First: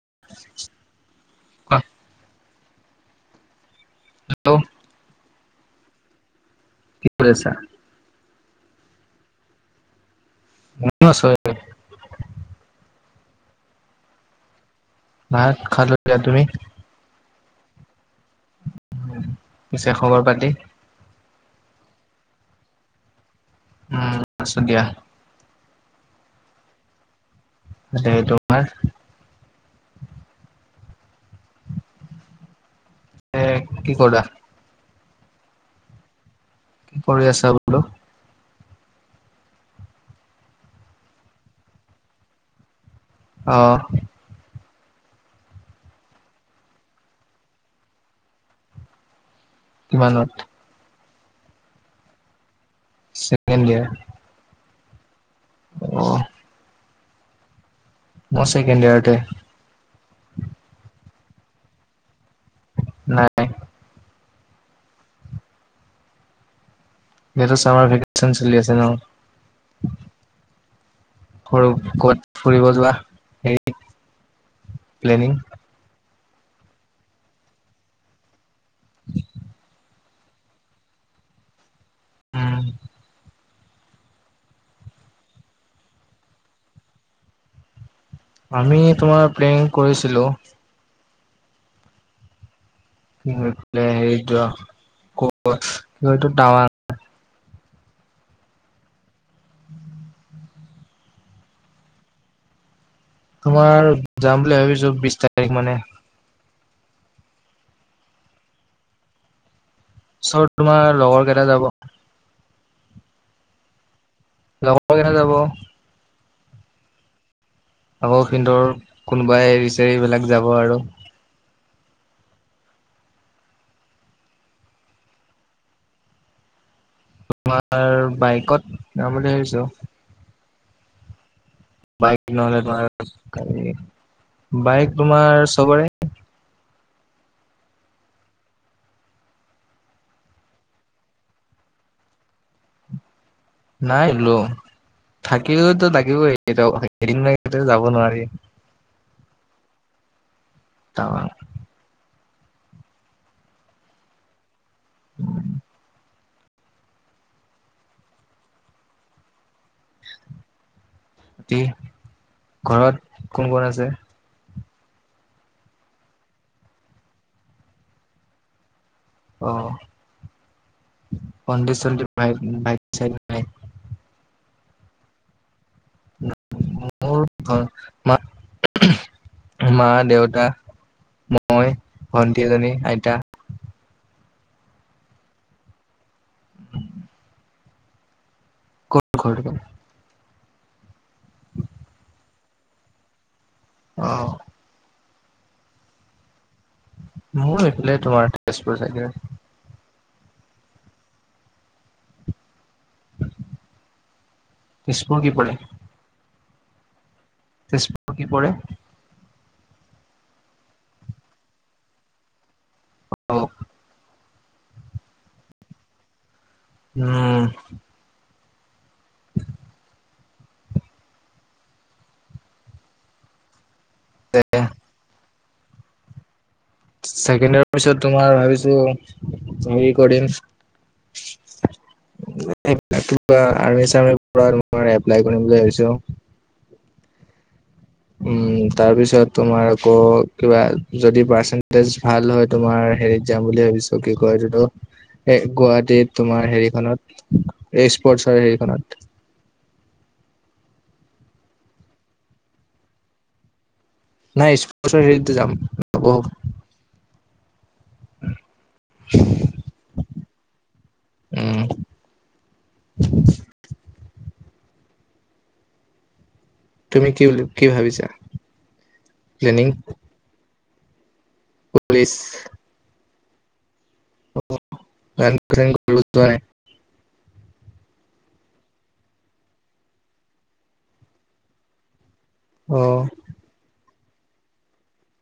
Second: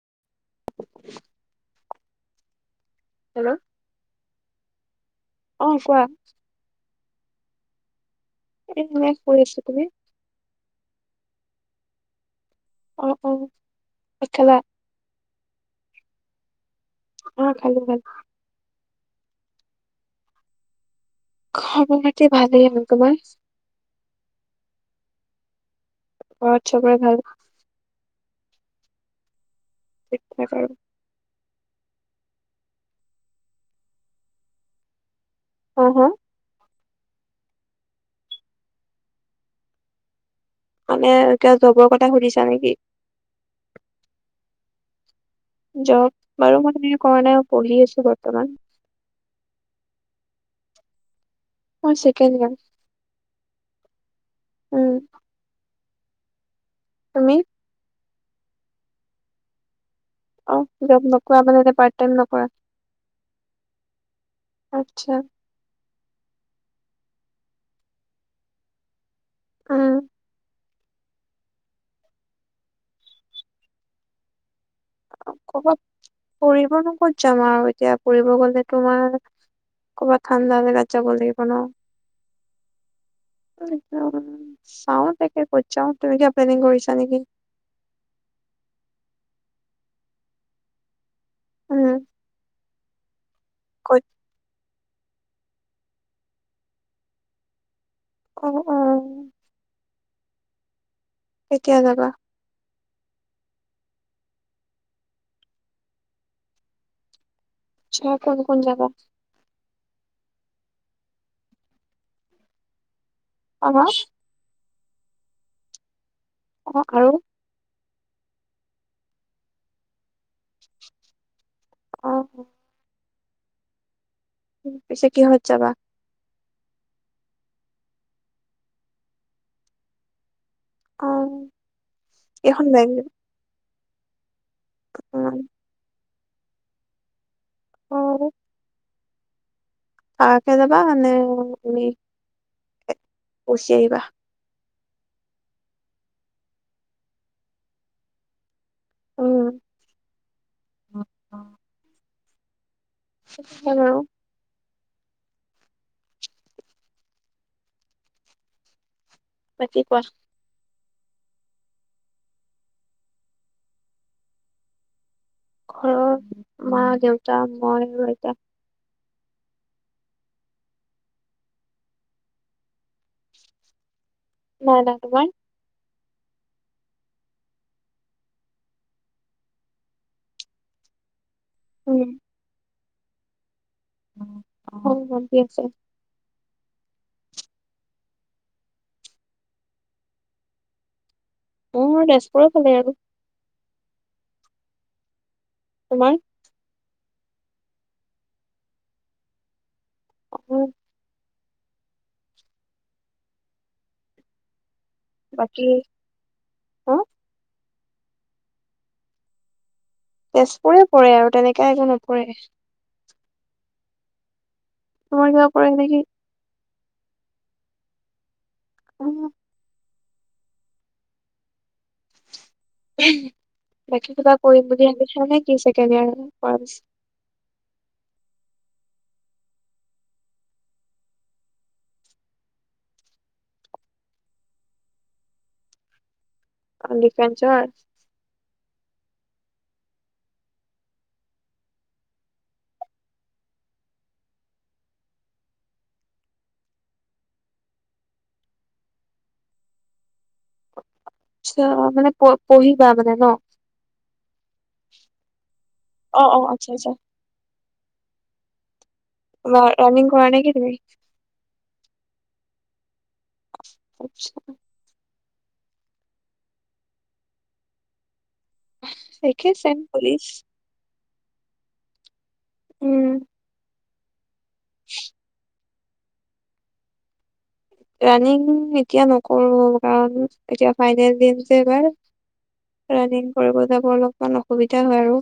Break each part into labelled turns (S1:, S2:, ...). S1: [unintelligible]
S2: Hello!
S1: Hello!
S2: অ কোৱা?
S1: কি কৰি আছা?
S2: এনে শুই আছো। তুমি?
S1: মইও আছো - এনে।
S2: অ অ ভাত খালা?
S1: ভাত খালো দিয়া। তুমি?
S2: অ খালো খালো।
S1: পিছে খবৰ পাতি?
S2: খবৰ-পাতি ভালে আৰু। তোমাৰ?
S1: উম' আছো দিয়া।
S2: ঘৰত চবৰে ভাল?
S1: [unintelligible] তোমাৰ
S2: [unintelligible]
S1: এ কি কৰা?
S2: হা? হা?
S1: কি কৰিঢ আছা বোলো?
S2: মানে কিয় জবৰ কথা সুধিছা নেকি?
S1: অ',।
S2: জব বাৰু মই এনে কৰা নাই, পঢ়ি আছো বৰ্তমান।
S1: মানত
S2: মই চেকেণ্ড ইয়াৰ।
S1: Second year.
S2: উম'।
S1: অ',।
S2: তুমি?
S1: মই চেকেণ্ড ইয়াৰতে।
S2: অ' [unintelligible] পাৰ্ট টাই নকৰা?
S1: নাই।
S2: আচ্ছা।
S1: এতিয়াতো ভেকচন চলি আছে ন।
S2: উম।
S1: [unintelligible] কত- ফুৰিব যোৱা হেৰি প্লেনিং
S2: ফুৰিব নো কত যাম আৰু এতিয়া ফুৰিব গ'লে তোমাৰ ক'বাত ঠাণ্ডা জাগাত যাব লাগিৱ ন।
S1: উম।
S2: একম চাও তাকে ক যাও তুমি কিয় প্লেনিং কৰিছা নেকি?
S1: আমি তোমাৰ প্লেং কৰিছিলো।
S2: উম।
S1: কি কৰি পলে
S2: ক'ত
S1: হেৰি যোৱা ক, কিটো টাৱাং।
S2: অ', অ',। কেতিয়া যাবা?
S1: তোমাৰ যাম বুলি ভাবিছো বিশ তাৰিখ মানে।
S2: [unintelligible]
S1: চৰ তোমাৰ লগৰ কেইটা যাব।
S2: [unintelligible]
S1: লগৰকৈটা যাৱ।
S2: অ, আৰু?
S1: আকৌ সিন্দৰ কোনোবাই এৰিচৰিবিলাক যাব আৰু।
S2: আহ। পছে কি হত যবা?
S1: তোমাৰ বাইকত যাম বুলি ভাবিছো।
S2: আহ।
S1: বাইক নহলে তোমাৰ বাইক তোমাৰ
S2: অ
S1: চবৰে
S2: [unintelligible] থাকে যাবা নে। গুচি আহিবা?
S1: নাই, লো। থাকিলওতো লাগিবই এদিন যাব নোৱাৰি।
S2: উম।
S1: তাৰাৰ [inaudible]
S2: আহম [inaudible] পতি [inaudible] কোৱা।
S1: ঘৰত কোন, কোন আছে।
S2: ঘৰত মা, দেউতা মই আৰু এতিয়া
S1: অ, স, চাই, চাই [inaudible]
S2: ন, নাগৱ [inaudible]
S1: মোৰ ঘ ম [inaudible] মা, দেউতা, মই, ভন্টি এজনী, আইতা
S2: হৰু ভানটি আছে।
S1: ক, খ [inaudible]
S2: মোৰ তেজপুৰৰ ফালে আৰু।
S1: আহ।
S2: তোমাৰ?
S1: মোৰ এইফালে তোমাৰ তেজপুৰ চাইদে।
S2: আহ।
S1: নিছপুৰ কি প [inaudible]
S2: হ
S1: তেজপুৰ কি পৰে?
S2: তেজপুৰে পৰে আৰু তেনেকে একো নপৰে।
S1: অ'।
S2: তমাৰ কিবা, প, কি, নকি [inaudible]
S1: উম।
S2: উ। বাকী কিবা কৰিম বুলি ভাবিছা নে কি চাগেিয় [inaudible] আৰু
S1: ছেকেণ্ড ইয়াৰ পিছত তোমাৰ ভাবিছো টো হেৰি কৰিম আৰ্মি চাৰ্মি এপলাই কৰিম বুলি ভাবিছো।
S2: অ', ডিফেন্সত?
S1: উম, তাৰপিছত তুমাৰ আকৌ কিবা যদি পাৰ্চেন্টেজ ভাল হয় তোমাৰ হেৰিত যাম বুলি ভাবিছো কি কয় এইটো এ গুৱাহাটীত তোমাৰ হেৰিখনত স্পৰ্টচৰ হেৰিখনত [inaudible]
S2: আচ্ছা মানে পঢ়িবা মানে ন?
S1: নাই স্পৰ্শৰ হেৰিটোত যাম
S2: অ অ আচ্ছা আচ্ছা। ৰানিং কৰা নে কি তুমি?
S1: উম
S2: আচ্ছা।
S1: তুমি কি বুলি কি ভাবিছা?
S2: একে ছেম পুলিচ
S1: পুলিচ
S2: উম
S1: ৰানিং চানিং কৰিব যোৱা নে?
S2: ৰানিং এতিয়া নকৰো কাৰণ এতিয়া ফাইনেল দিম যে এইবাৰ।
S1: অ
S2: ৰাণিং কৰিব যাব অলপমান অসুবিধা হয় আৰু।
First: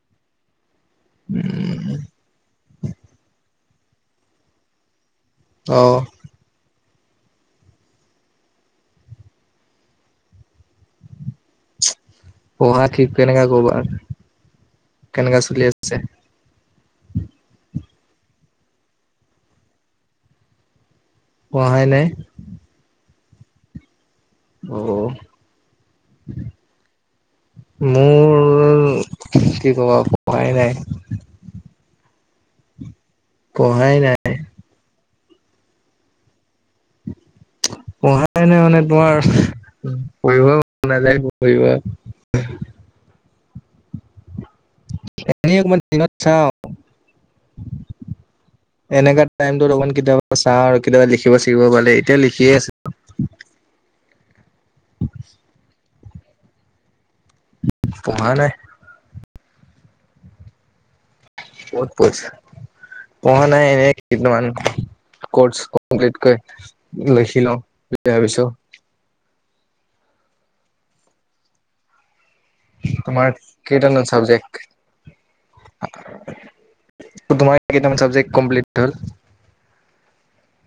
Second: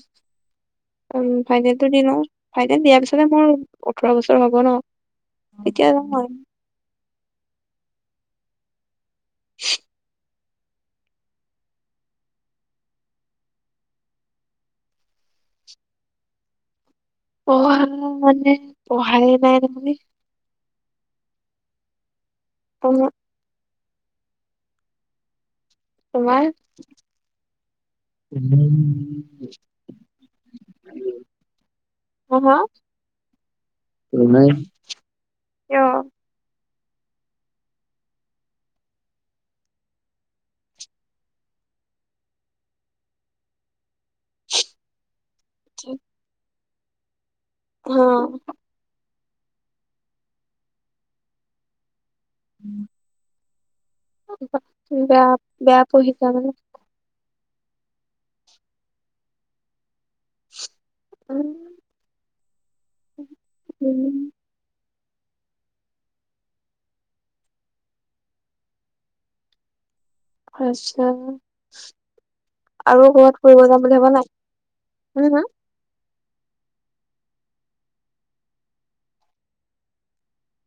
S2: আৰু ফাইনেলটো দি লো, ফাইনেল দিয়াৰ পিছতে মোৰ ওঠৰ বছৰ হ'ব ন।
S1: অ
S2: এতিয়া নহয়। [inaudible]
S1: পঢ়া ঠিক কেনেকা কবা কেনেকা চলি আছে?
S2: পঢ়া মানে পঢ়ায়ে নাই তাৰ মানে।
S1: পঢ়ায়ে নাই?
S2: উমহুম,
S1: অ',
S2: তোমাৰ
S1: মোৰ
S2: উম,
S1: কি ক'বা পঢ়াই নাই
S2: অ, হ,
S1: পঢ়াই নাই
S2: কিয়?
S1: পঢ়াই নাই মানে তোমাৰ পঢ়িব নাযায় পঢ়িব [inaudible] এনেই অকমান দিনত চাওঁ।
S2: অ',
S1: এনেকা টাইমটোত অকমান কেতিয়াবা চাওঁ আৰু কেতিয়াবা লিখিব শিকিব পালে এতিয়া লিখিয়ে আছো।
S2: বেয়া বেয়া পঢ়িছা মানে।
S1: পঢ়া নাই প'ত প'ত পঢ়া নাই এনেই
S2: উম
S1: কেইদিনমান কৰ্চ কমপ্লটকৈ লৈছিলোঁ [unintelligible] বুলি ভাবিছো। [inaudible]
S2: আচ্ছা। আৰু
S1: তোমাৰ
S2: কৰবাত ফুৰিব যাম বুলি
S1: কেইটামান
S2: ভাবা নাই
S1: চাবজেক্ট
S2: উম, হুম,
S1: তোমাৰ [unintelligible] চাব্জেকট কম্প্লিট হ'ল?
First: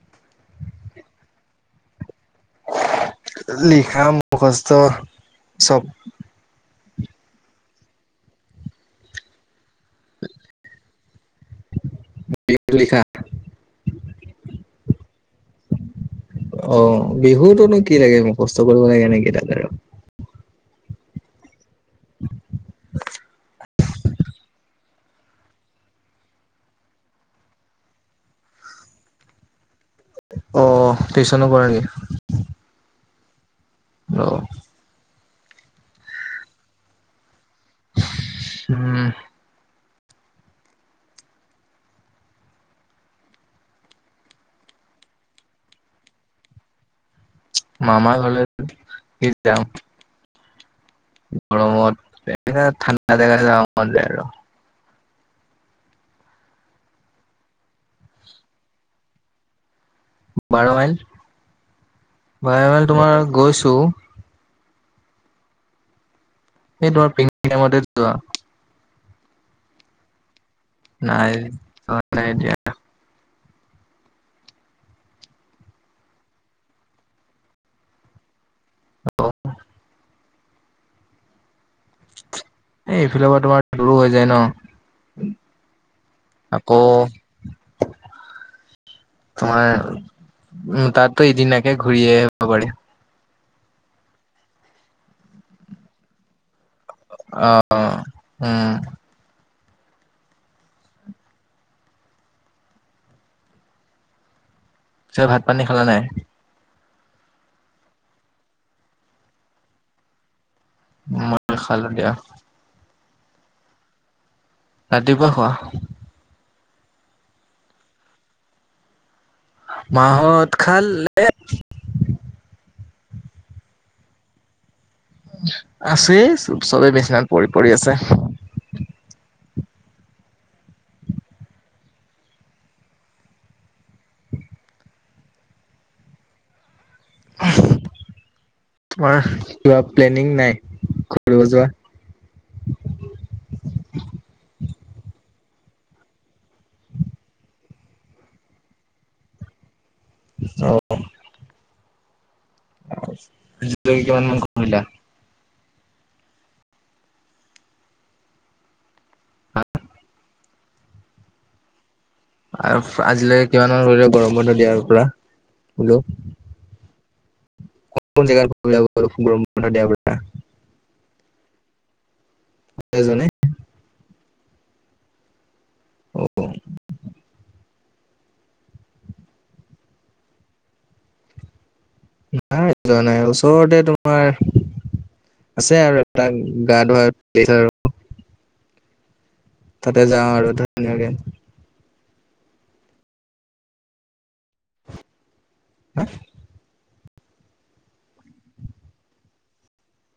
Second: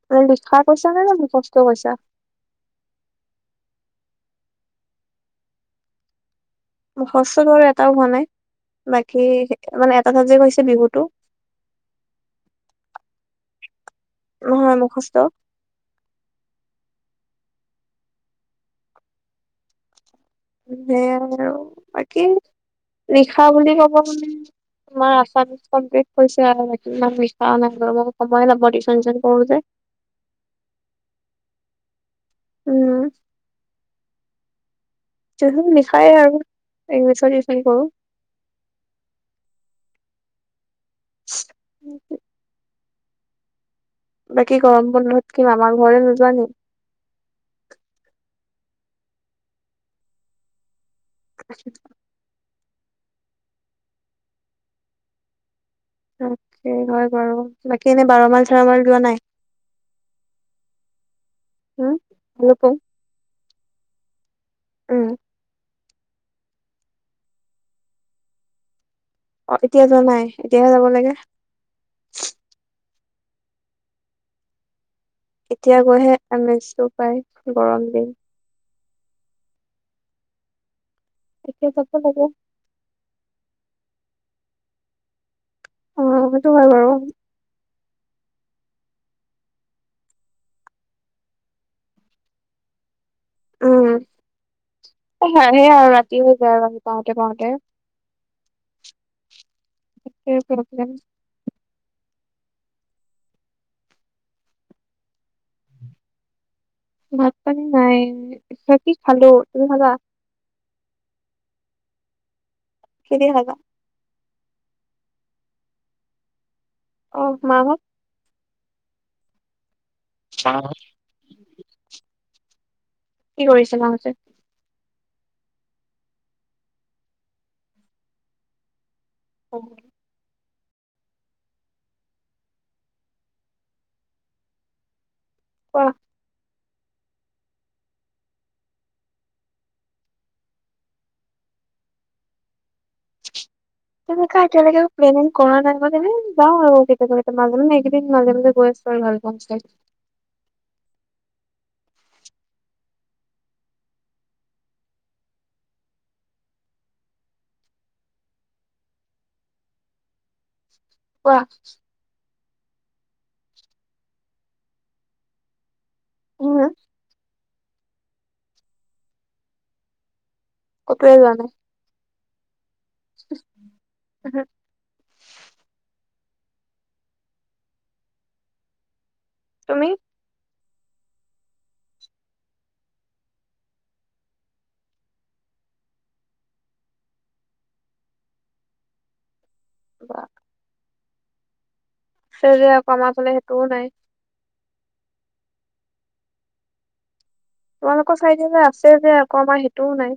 S2: মানে লিখা কৰিছা নে মুখস্থ কৰিছা?
S1: লিখা মুখস্থ চব।
S2: মুখস্থ বাৰু এটাও হোৱা নাই বাকী মানে এটা চাব্জেকট হৈছে বিহুটো।
S1: লিখা।
S2: হয় মুখস্থ
S1: বিহুটোনো কি লাগে মুখস্থ কৰিব কাৰণে একেডাল আৰু।
S2: সেয়াই আৰু বাকী ৰিখা বুলি ক'ব মানে। তোমাৰ আামি কমপ্লিট কৰিছে নি, ন, সময়ে টিউচন চন কৰো যে।
S1: অ, টিউচনো কৰা নকি।
S2: উম, জহ লিখায় আৰুছ।
S1: উম।
S2: [inaudible] বাকী গৰম বন্ধত কি আমাৰ ঘৰে নোযোৱানে?
S1: মামা ঘলে স, যাম। গৰমত এ, ঠাণ্ডা জেগা য, মন যায় আৰু।
S2: তাকে হয় বাৰু। বাকী এনে বাৰ মাল, চাৰ মাল, লোৱা নাই।
S1: বাৰ মাইল,
S2: উম,
S1: বাৰ
S2: ভালুকপুং
S1: মাইল তোমাৰ গৈছো।
S2: উম।
S1: এই তোমাৰ পিমতে যোৱা।
S2: অ, এতিয়া যোৱা নাই। এতিয়াহে যাব লাগে
S1: নাই, নাই, এতিয়া
S2: এতিয়া গৈহে, এমেজটো পায় গৰম দিন।
S1: অ'।
S2: এতিয়া চাব লাগে।
S1: এ, এইফালে পৰা তোমাৰ দূৰো হৈ যায় ন।
S2: অটো ভাল
S1: আকৌ
S2: বাৰ
S1: [inaudible] তোমাৰ উ, তাতাতো এইদিন আকে ঘূৰি আহিব পাৰি।
S2: উম, সেয়া আৰু ৰাতি হৈ যায়। পাওঁতে পাওঁতে
S1: অ', অ', উম।
S2: সেতোয়ে প্ৰব্লেম।
S1: চে, ভাত, পানী খালা নাই।
S2: ভাত পানী নাই [unintelligible] খালো তুমি খালা?
S1: মই খালো দিয়া।
S2: কিহে খালা?
S1: ৰাতিপুৱা খোৱা।
S2: অ, মা, হঁত
S1: মা হঁত খা লে।
S2: কি কৰিছে মাহতে।
S1: আছেই চবেই, বিচনাত পৰি, পৰি আছে।
S2: অ'। কোৱা?
S1: [inaudible] তোমাৰ কিবা প্লেনিং নাই কৰোবাত ফুৰিব যোৱা। [inaudible]
S2: তেনেকা এতিয়ালৈকে প্লেনিং কৰা নাই মনে যাওঁ আৰু এইকেদিন মাজে, মাজে একদিন মাজে মাজে গৈ আছো আৰু ভাল পা, চ
S1: অ', অ'। [unintelligible]
S2: কোৱা?
S1: আৰু আজিলৈকে কিমানৰ কৰিলে গৰম বন্ধ দিয়া পুৰা বোলো।
S2: উম।
S1: [unintelligible]
S2: কটোৱে যোৱা নাই।
S1: পৰা যোৱা নাই
S2: [unintelligible]
S1: অ', অ'।
S2: তুমি?
S1: নাই যোৱা নাই ওচৰতে তোমাৰ আছে আৰু এটা গা ধোৱা [unintelligible] তাতে
S2: বা
S1: যাওঁ আৰু ধুনীয়াকে।
S2: যে আকৌ আমাৰ ফালে সেইটোও নাই।
S1: [unintelligible]
S2: তোমালোকৰ চাই দিয়া যে আছে যে, আকৌ আমাৰ সেইটোও নাই।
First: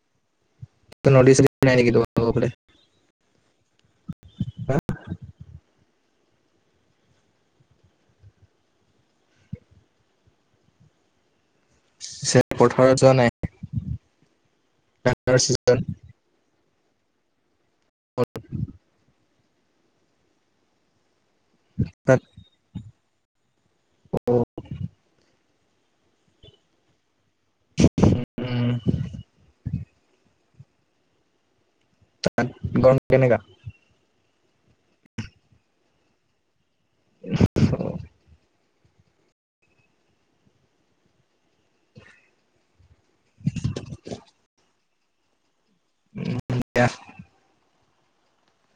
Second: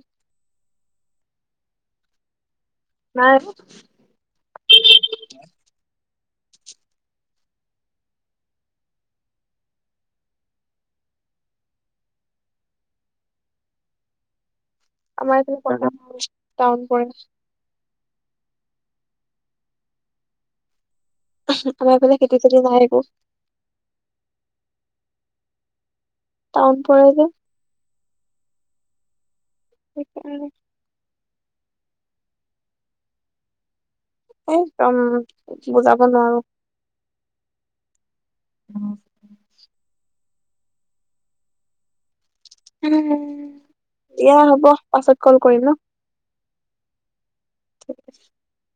S1: নদী ছ- দি নাই নেকি
S2: নাই
S1: হা চে- পথাৰত যোৱা নাই। ধানৰ
S2: আমাৰ
S1: চিজন
S2: এই-টাউন প
S1: [unintelligible]
S2: আমাৰ ফালে খেতি-চেতি নাই একো।
S1: [unintelligible]
S2: টাউন পৰে যে।
S1: উম।
S2: [unintelligible]
S1: গৰম- কেনেকা?
S2: এইদম বুজাব নোৱাৰো।
S1: [inaudible]
S2: [inaudible] দিয়া হ'ব পাছত কল কৰিম ন।
S1: উ- দি।
S2: [inaudible]